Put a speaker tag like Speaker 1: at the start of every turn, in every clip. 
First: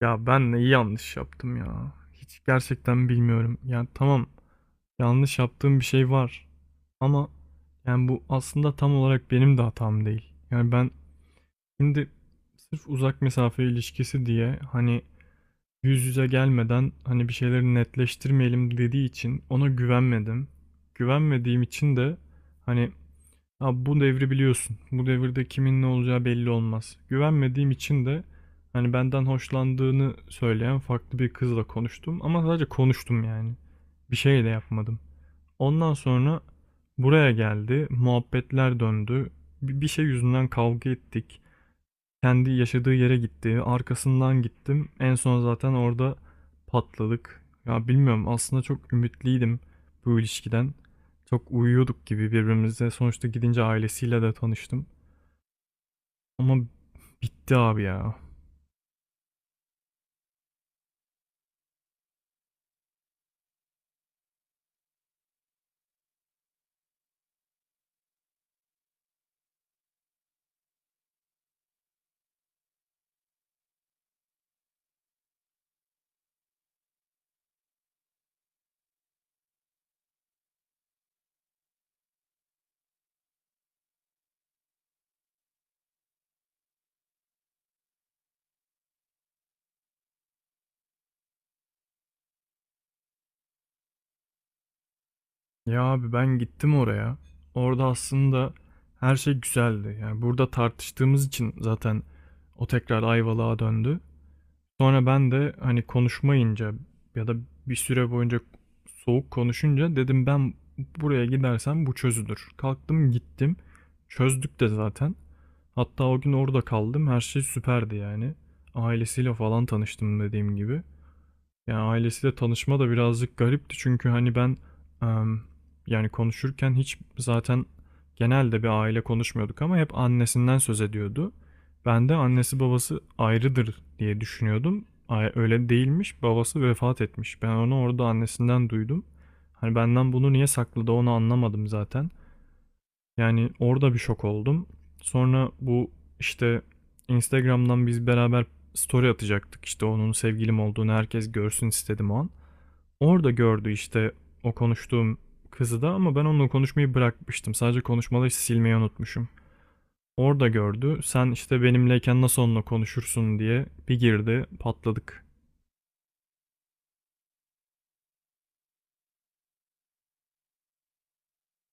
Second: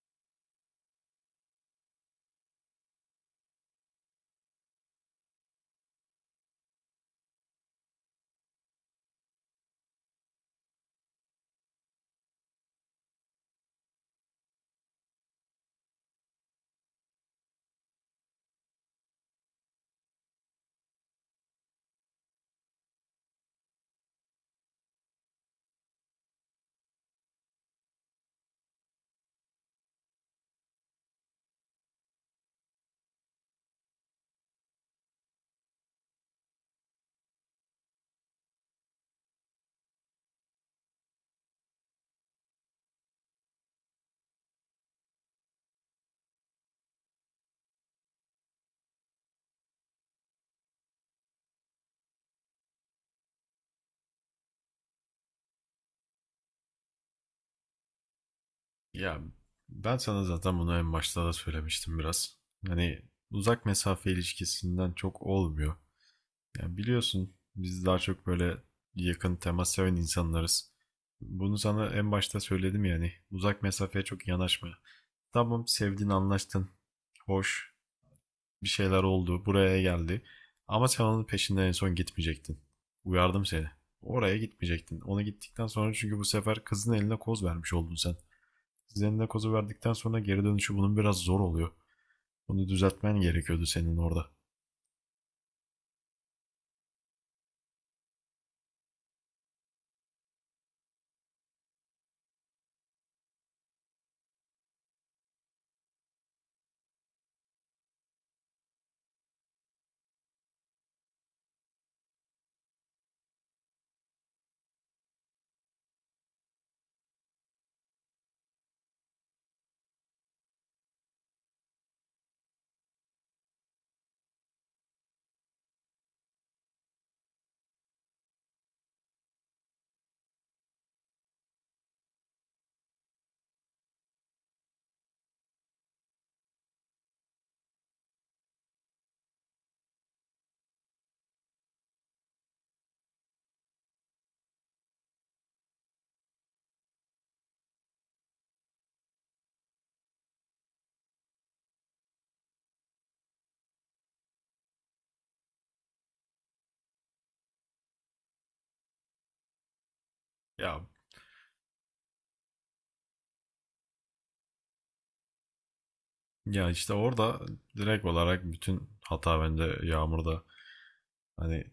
Speaker 1: Ya ben neyi yanlış yaptım ya? Hiç gerçekten bilmiyorum. Yani tamam yanlış yaptığım bir şey var. Ama yani bu aslında tam olarak benim de hatam değil. Yani ben şimdi sırf uzak mesafe ilişkisi diye hani yüz yüze gelmeden hani bir şeyleri netleştirmeyelim dediği için ona güvenmedim. Güvenmediğim için de hani abi bu devri biliyorsun. Bu devirde kimin ne olacağı belli olmaz. Güvenmediğim için de hani benden hoşlandığını söyleyen farklı bir kızla konuştum. Ama sadece konuştum yani. Bir şey de yapmadım. Ondan sonra buraya geldi. Muhabbetler döndü. Bir şey yüzünden kavga ettik. Kendi yaşadığı yere gitti. Arkasından gittim. En son zaten orada patladık. Ya bilmiyorum, aslında çok ümitliydim bu ilişkiden. Çok uyuyorduk gibi birbirimize. Sonuçta gidince ailesiyle de tanıştım. Ama bitti abi ya.
Speaker 2: Ya ben sana zaten bunu en başta da söylemiştim biraz. Hani uzak mesafe ilişkisinden çok olmuyor. Yani biliyorsun biz daha çok böyle yakın temas seven insanlarız. Bunu sana en başta söyledim yani. Uzak mesafeye çok yanaşma. Tamam, sevdin anlaştın. Hoş bir şeyler oldu, buraya geldi. Ama sen onun peşinden en son gitmeyecektin. Uyardım seni. Oraya gitmeyecektin. Ona gittikten sonra çünkü bu sefer kızın eline koz vermiş oldun sen. Zendakos'u verdikten sonra geri dönüşü bunun biraz zor oluyor. Bunu düzeltmen gerekiyordu senin orada.
Speaker 1: Ya abi ben gittim oraya. Orada aslında her şey güzeldi. Yani burada tartıştığımız için zaten o tekrar Ayvalık'a döndü. Sonra ben de hani konuşmayınca ya da bir süre boyunca soğuk konuşunca dedim ben buraya gidersem bu çözülür. Kalktım gittim. Çözdük de zaten. Hatta o gün orada kaldım. Her şey süperdi yani. Ailesiyle falan tanıştım dediğim gibi. Ya ailesiyle tanışma da birazcık garipti, çünkü hani ben em, yani konuşurken hiç zaten genelde bir aile konuşmuyorduk ama hep annesinden söz ediyordu. Ben de annesi babası ayrıdır diye düşünüyordum. Öyle değilmiş. Babası vefat etmiş. Ben onu orada annesinden duydum. Hani benden bunu niye sakladı, onu anlamadım zaten. Yani orada bir şok oldum. Sonra bu işte Instagram'dan biz beraber story atacaktık. İşte onun sevgilim olduğunu herkes görsün istedim o an. Orada gördü işte o konuştuğum kızı da, ama ben onunla konuşmayı bırakmıştım. Sadece konuşmaları işte silmeyi unutmuşum. Orada
Speaker 2: Ya
Speaker 1: gördü. Sen işte benimleyken nasıl onunla konuşursun diye bir girdi, patladık.
Speaker 2: ya işte orada direkt olarak bütün hata bende, Yağmur'da. Hani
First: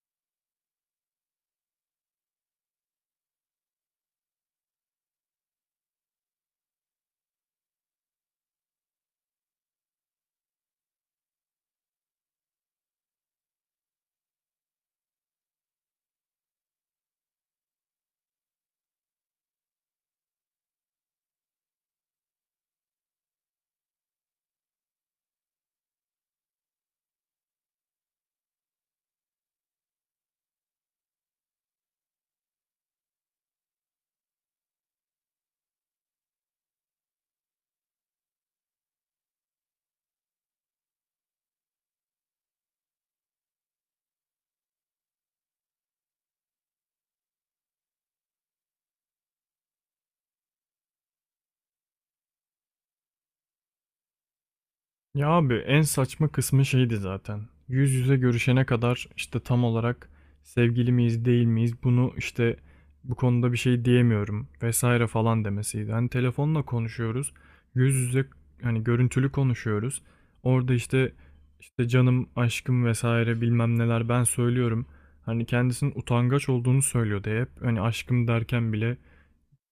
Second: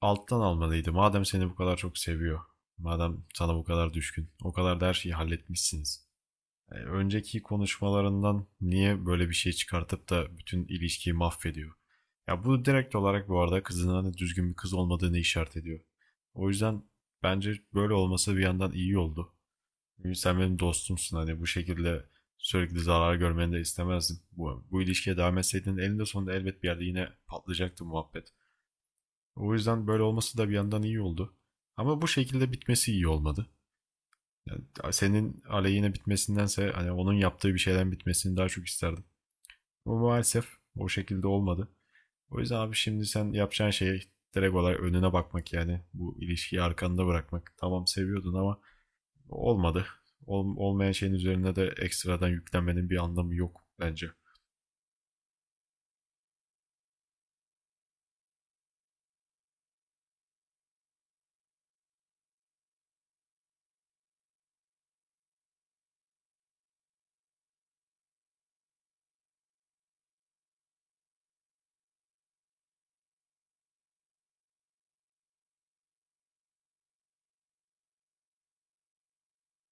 Speaker 2: alttan almalıydı. Madem seni bu kadar çok seviyor. Madem sana bu kadar düşkün. O kadar da her şeyi halletmişsiniz. Önceki konuşmalarından niye böyle bir şey çıkartıp da bütün ilişkiyi mahvediyor? Ya bu direkt olarak bu arada kızının hani düzgün bir kız olmadığını işaret ediyor. O yüzden bence böyle olması bir yandan iyi oldu. Sen benim dostumsun, hani bu şekilde sürekli zarar görmeni de istemezdim. Bu ilişkiye devam etseydin elinde sonunda elbet bir yerde yine patlayacaktı muhabbet. O yüzden böyle olması da bir yandan iyi oldu. Ama bu şekilde bitmesi iyi olmadı. Yani senin aleyhine bitmesindense hani onun yaptığı bir şeyden bitmesini daha çok isterdim. Ama maalesef o şekilde olmadı. O yüzden abi şimdi sen yapacağın şey direkt olarak önüne bakmak yani. Bu ilişkiyi arkanda bırakmak. Tamam, seviyordun ama olmadı. Olmayan şeyin üzerine de ekstradan yüklenmenin bir anlamı yok bence.
Speaker 1: Ya abi en saçma kısmı şeydi zaten. Yüz yüze görüşene kadar işte tam olarak sevgili miyiz değil miyiz, bunu işte bu konuda bir şey diyemiyorum vesaire falan demesiydi. Hani telefonla konuşuyoruz. Yüz yüze hani görüntülü konuşuyoruz. Orada işte canım, aşkım vesaire bilmem neler ben söylüyorum. Hani kendisinin utangaç olduğunu söylüyordu hep. Hani aşkım derken bile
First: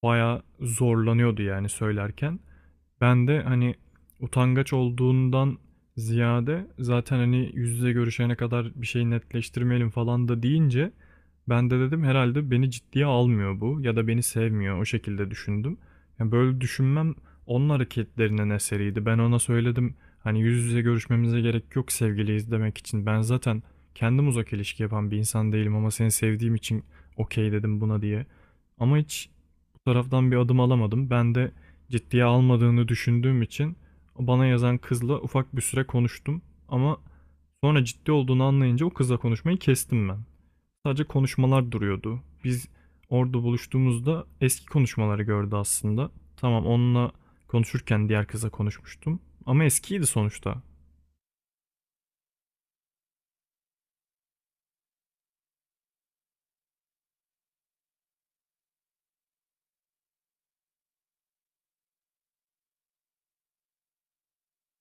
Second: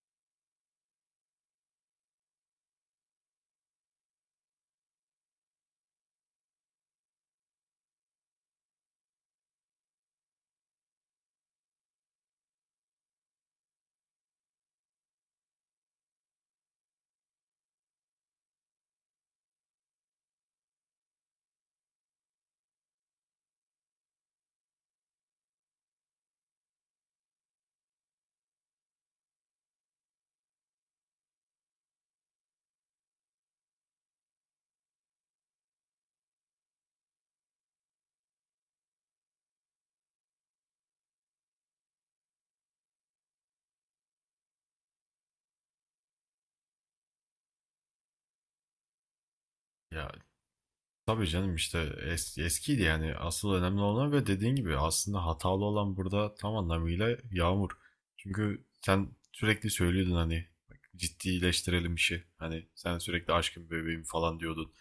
Speaker 1: bayağı zorlanıyordu yani söylerken. Ben de hani utangaç olduğundan ziyade zaten hani yüz yüze görüşene kadar bir şey netleştirmeyelim falan da deyince ben de dedim herhalde beni ciddiye almıyor bu, ya da beni sevmiyor, o şekilde düşündüm. Yani böyle düşünmem onun hareketlerinin eseriydi. Ben ona söyledim hani yüz yüze görüşmemize gerek yok sevgiliyiz demek için. Ben zaten kendim uzak ilişki yapan bir insan değilim ama seni sevdiğim için okey dedim buna diye. Ama hiç bu taraftan bir adım alamadım. Ben de ciddiye almadığını düşündüğüm için bana yazan kızla ufak bir süre konuştum, ama sonra ciddi olduğunu anlayınca o kızla konuşmayı kestim ben. Sadece konuşmalar duruyordu. Biz orada buluştuğumuzda eski konuşmaları gördü aslında. Tamam, onunla konuşurken diğer kıza konuşmuştum ama eskiydi
Speaker 2: Ya
Speaker 1: sonuçta.
Speaker 2: tabii canım, işte eskiydi, yani asıl önemli olan ve dediğin gibi aslında hatalı olan burada tam anlamıyla Yağmur. Çünkü sen sürekli söylüyordun hani, bak, ciddileştirelim işi. Hani sen sürekli aşkım, bebeğim falan diyordun.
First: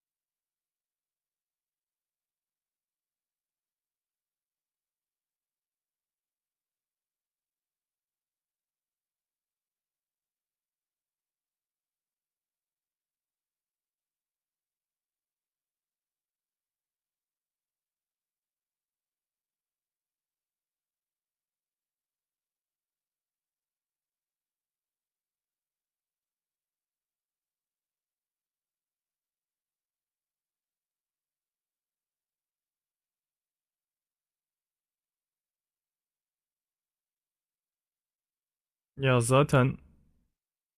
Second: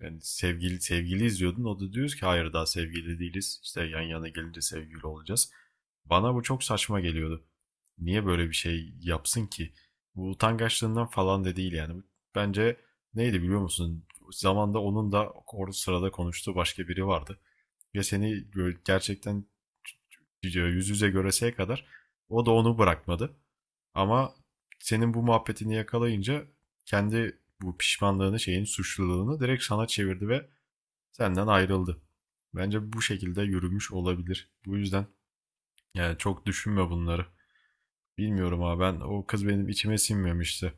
Speaker 2: Yani sevgili sevgili izliyordun. O da diyoruz ki hayır, daha sevgili değiliz. İşte yan yana gelince sevgili olacağız. Bana bu çok saçma geliyordu. Niye böyle bir şey yapsın ki? Bu utangaçlığından falan da değil yani. Bence, neydi biliyor musun, zamanda onun da orada sırada konuştuğu başka biri vardı. Ve seni gerçekten yüz yüze göreseye kadar o da onu bırakmadı. Ama senin bu muhabbetini yakalayınca kendi bu pişmanlığını, şeyin, suçluluğunu direkt sana çevirdi ve senden ayrıldı. Bence bu şekilde yürümüş olabilir. Bu yüzden yani çok düşünme bunları. Bilmiyorum abi, ben
Speaker 1: Ya
Speaker 2: o kız benim
Speaker 1: zaten
Speaker 2: içime sinmemişti.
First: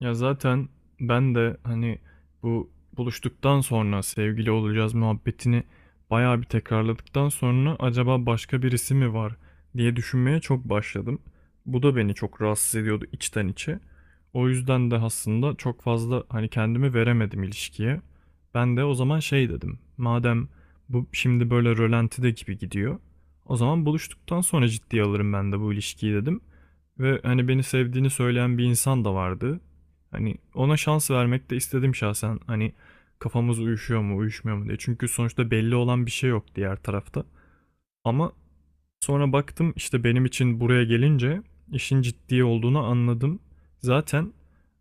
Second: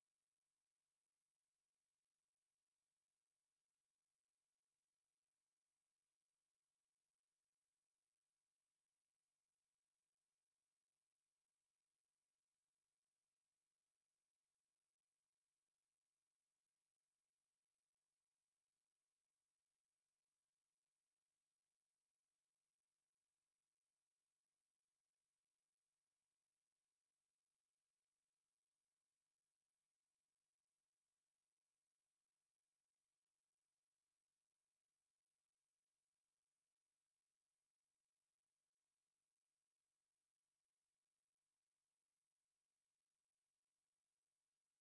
Speaker 1: Ya zaten ben de hani bu buluştuktan sonra sevgili olacağız muhabbetini bayağı bir tekrarladıktan sonra acaba başka birisi mi var diye düşünmeye çok başladım. Bu da beni çok rahatsız ediyordu içten içe. O yüzden de aslında çok fazla hani kendimi veremedim ilişkiye. Ben de o zaman şey dedim. Madem bu şimdi böyle rölantide gibi gidiyor. O zaman buluştuktan sonra ciddiye alırım ben de bu ilişkiyi dedim. Ve hani beni sevdiğini söyleyen bir insan da vardı. Hani ona şans vermek de istedim şahsen. Hani kafamız uyuşuyor mu, uyuşmuyor mu diye. Çünkü sonuçta belli olan bir şey yok diğer tarafta. Ama sonra baktım işte, benim için buraya gelince işin ciddi olduğunu anladım. Zaten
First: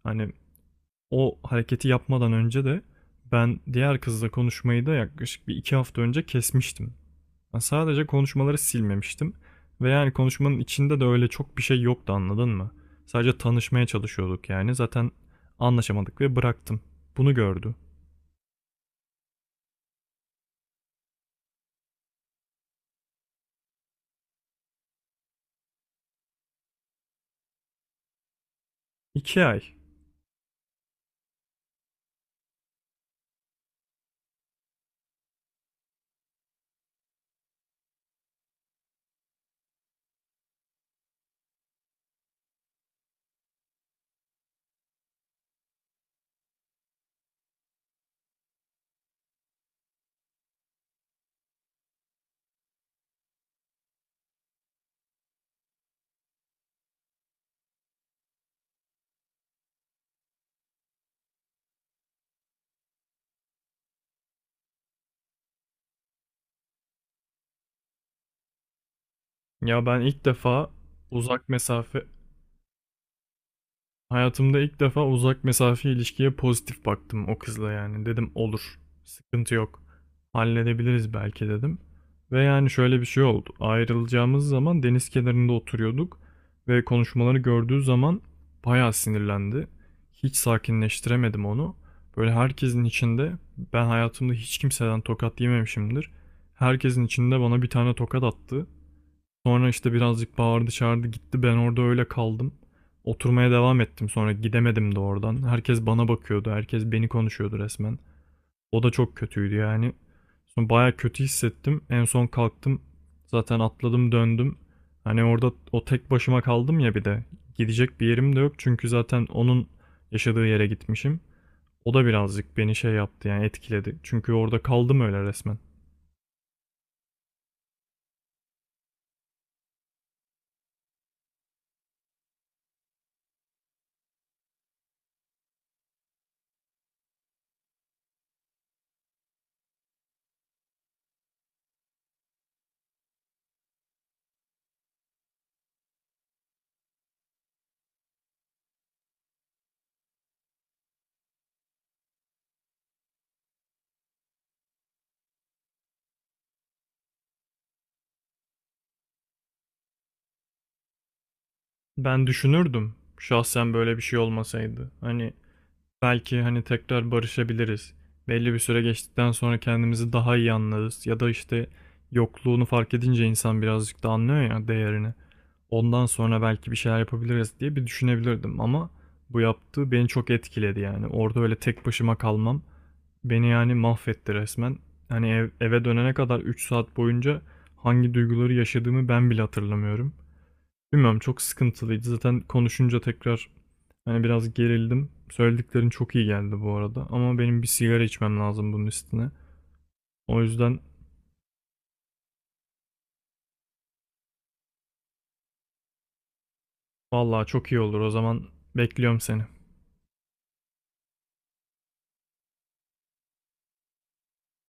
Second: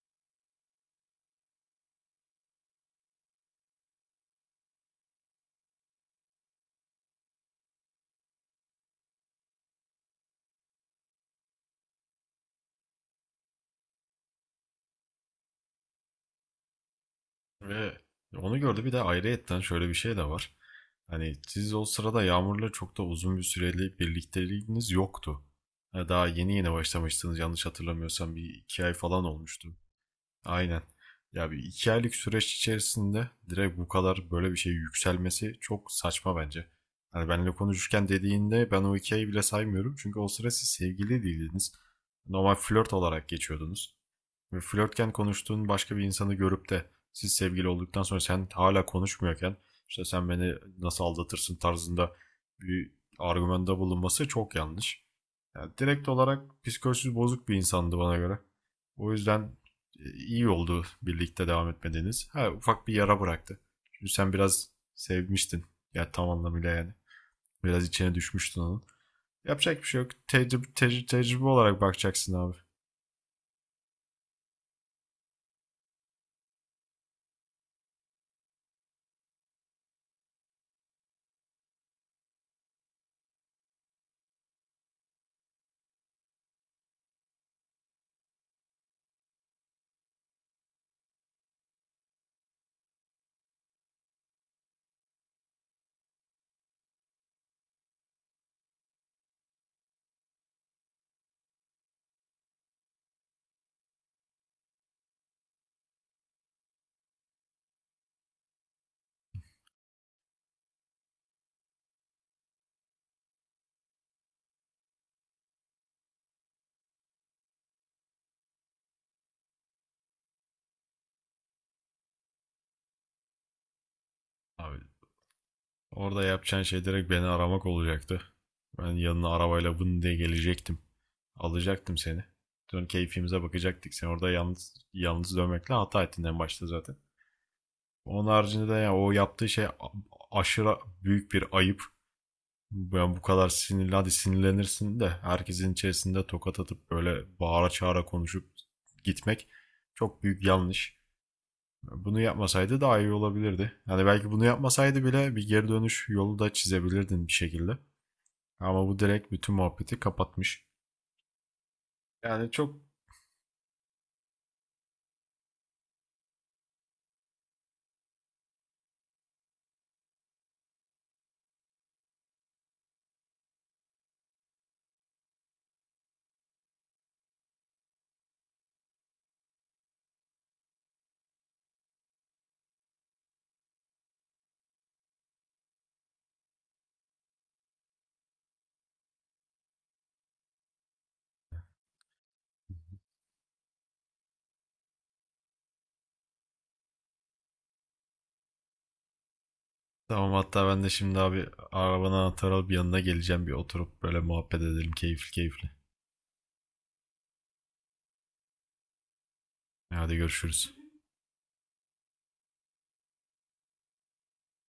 Speaker 1: hani o hareketi yapmadan önce de ben diğer kızla konuşmayı da yaklaşık bir iki hafta önce kesmiştim. Ben sadece konuşmaları silmemiştim. Ve yani konuşmanın içinde de öyle çok bir şey yoktu, anladın mı? Sadece tanışmaya çalışıyorduk yani. Zaten anlaşamadık ve bıraktım. Bunu gördü.
Speaker 2: Ve onu gördü, bir de ayrıyetten şöyle bir şey de var. Hani siz o sırada Yağmur'la çok da uzun bir süreli birlikteliğiniz yoktu. Ha, daha yeni yeni başlamıştınız, yanlış hatırlamıyorsam bir iki ay falan
Speaker 1: İki
Speaker 2: olmuştu.
Speaker 1: ay.
Speaker 2: Aynen. Ya bir iki aylık süreç içerisinde direkt bu kadar böyle bir şey yükselmesi çok saçma bence. Hani benimle konuşurken dediğinde ben o iki ayı bile saymıyorum. Çünkü o sıra siz sevgili değildiniz. Normal flört olarak geçiyordunuz. Ve flörtken konuştuğun başka bir insanı görüp de siz sevgili olduktan sonra sen hala konuşmuyorken işte sen beni nasıl aldatırsın tarzında bir argümanda bulunması çok yanlış. Yani direkt olarak psikolojisi bozuk bir insandı bana göre. O yüzden iyi oldu birlikte devam etmediğiniz. Ha, ufak bir yara bıraktı. Çünkü sen biraz sevmiştin. Ya tam anlamıyla yani. Biraz içine düşmüştün onun. Yapacak
Speaker 1: Ya
Speaker 2: bir şey
Speaker 1: ben
Speaker 2: yok.
Speaker 1: ilk
Speaker 2: Tecrübe,
Speaker 1: defa
Speaker 2: tecrübe tecrübe
Speaker 1: uzak
Speaker 2: olarak
Speaker 1: mesafe,
Speaker 2: bakacaksın abi.
Speaker 1: hayatımda ilk defa uzak mesafe ilişkiye pozitif baktım o kızla yani. Dedim olur. Sıkıntı yok. Halledebiliriz belki dedim. Ve yani şöyle bir şey oldu. Ayrılacağımız zaman deniz kenarında oturuyorduk ve konuşmaları gördüğü zaman bayağı sinirlendi. Hiç sakinleştiremedim onu. Böyle herkesin içinde, ben hayatımda hiç kimseden tokat yememişimdir. Herkesin içinde bana bir tane tokat attı. Sonra işte birazcık bağırdı çağırdı gitti. Ben orada öyle kaldım. Oturmaya devam ettim, sonra gidemedim de oradan. Herkes bana bakıyordu. Herkes beni konuşuyordu resmen. O da çok kötüydü yani. Sonra baya kötü hissettim. En son kalktım. Zaten atladım döndüm. Hani orada o tek başıma kaldım ya bir de. Gidecek bir yerim de yok çünkü zaten onun yaşadığı yere gitmişim. O da birazcık beni şey yaptı yani etkiledi. Çünkü orada
Speaker 2: Abi,
Speaker 1: kaldım öyle resmen.
Speaker 2: orada yapacağın şey direkt beni aramak olacaktı. Ben yanına arabayla vın diye gelecektim. Alacaktım seni. Dön, keyfimize bakacaktık. Sen orada yalnız yalnız dönmekle hata ettin en başta zaten. Onun haricinde de ya o yaptığı şey aşırı büyük bir ayıp. Yani bu kadar sinirli, hadi sinirlenirsin de herkesin içerisinde tokat atıp böyle bağıra çağıra konuşup gitmek çok büyük yanlış. Bunu yapmasaydı daha iyi olabilirdi. Yani belki bunu yapmasaydı bile bir geri dönüş yolu da çizebilirdin bir şekilde. Ama bu direkt bütün muhabbeti kapatmış.
Speaker 1: Ben
Speaker 2: Yani çok,
Speaker 1: düşünürdüm şahsen böyle bir şey olmasaydı. Hani belki hani tekrar barışabiliriz. Belli bir süre geçtikten sonra kendimizi daha iyi anlarız. Ya da işte yokluğunu fark edince insan birazcık da anlıyor ya değerini. Ondan sonra belki bir şeyler yapabiliriz diye bir düşünebilirdim ama bu yaptığı beni çok etkiledi yani. Orada öyle tek başıma kalmam beni yani mahvetti resmen. Hani eve dönene kadar 3 saat boyunca hangi duyguları yaşadığımı ben bile hatırlamıyorum. Bilmiyorum, çok sıkıntılıydı. Zaten konuşunca tekrar hani biraz gerildim. Söylediklerin çok iyi geldi bu arada. Ama benim bir sigara içmem lazım bunun üstüne.
Speaker 2: tamam,
Speaker 1: O
Speaker 2: hatta
Speaker 1: yüzden
Speaker 2: ben de şimdi abi arabanın anahtarı alıp yanına geleceğim, bir oturup böyle muhabbet edelim keyifli keyifli.
Speaker 1: vallahi çok iyi olur. O zaman bekliyorum seni.
Speaker 2: Hadi görüşürüz.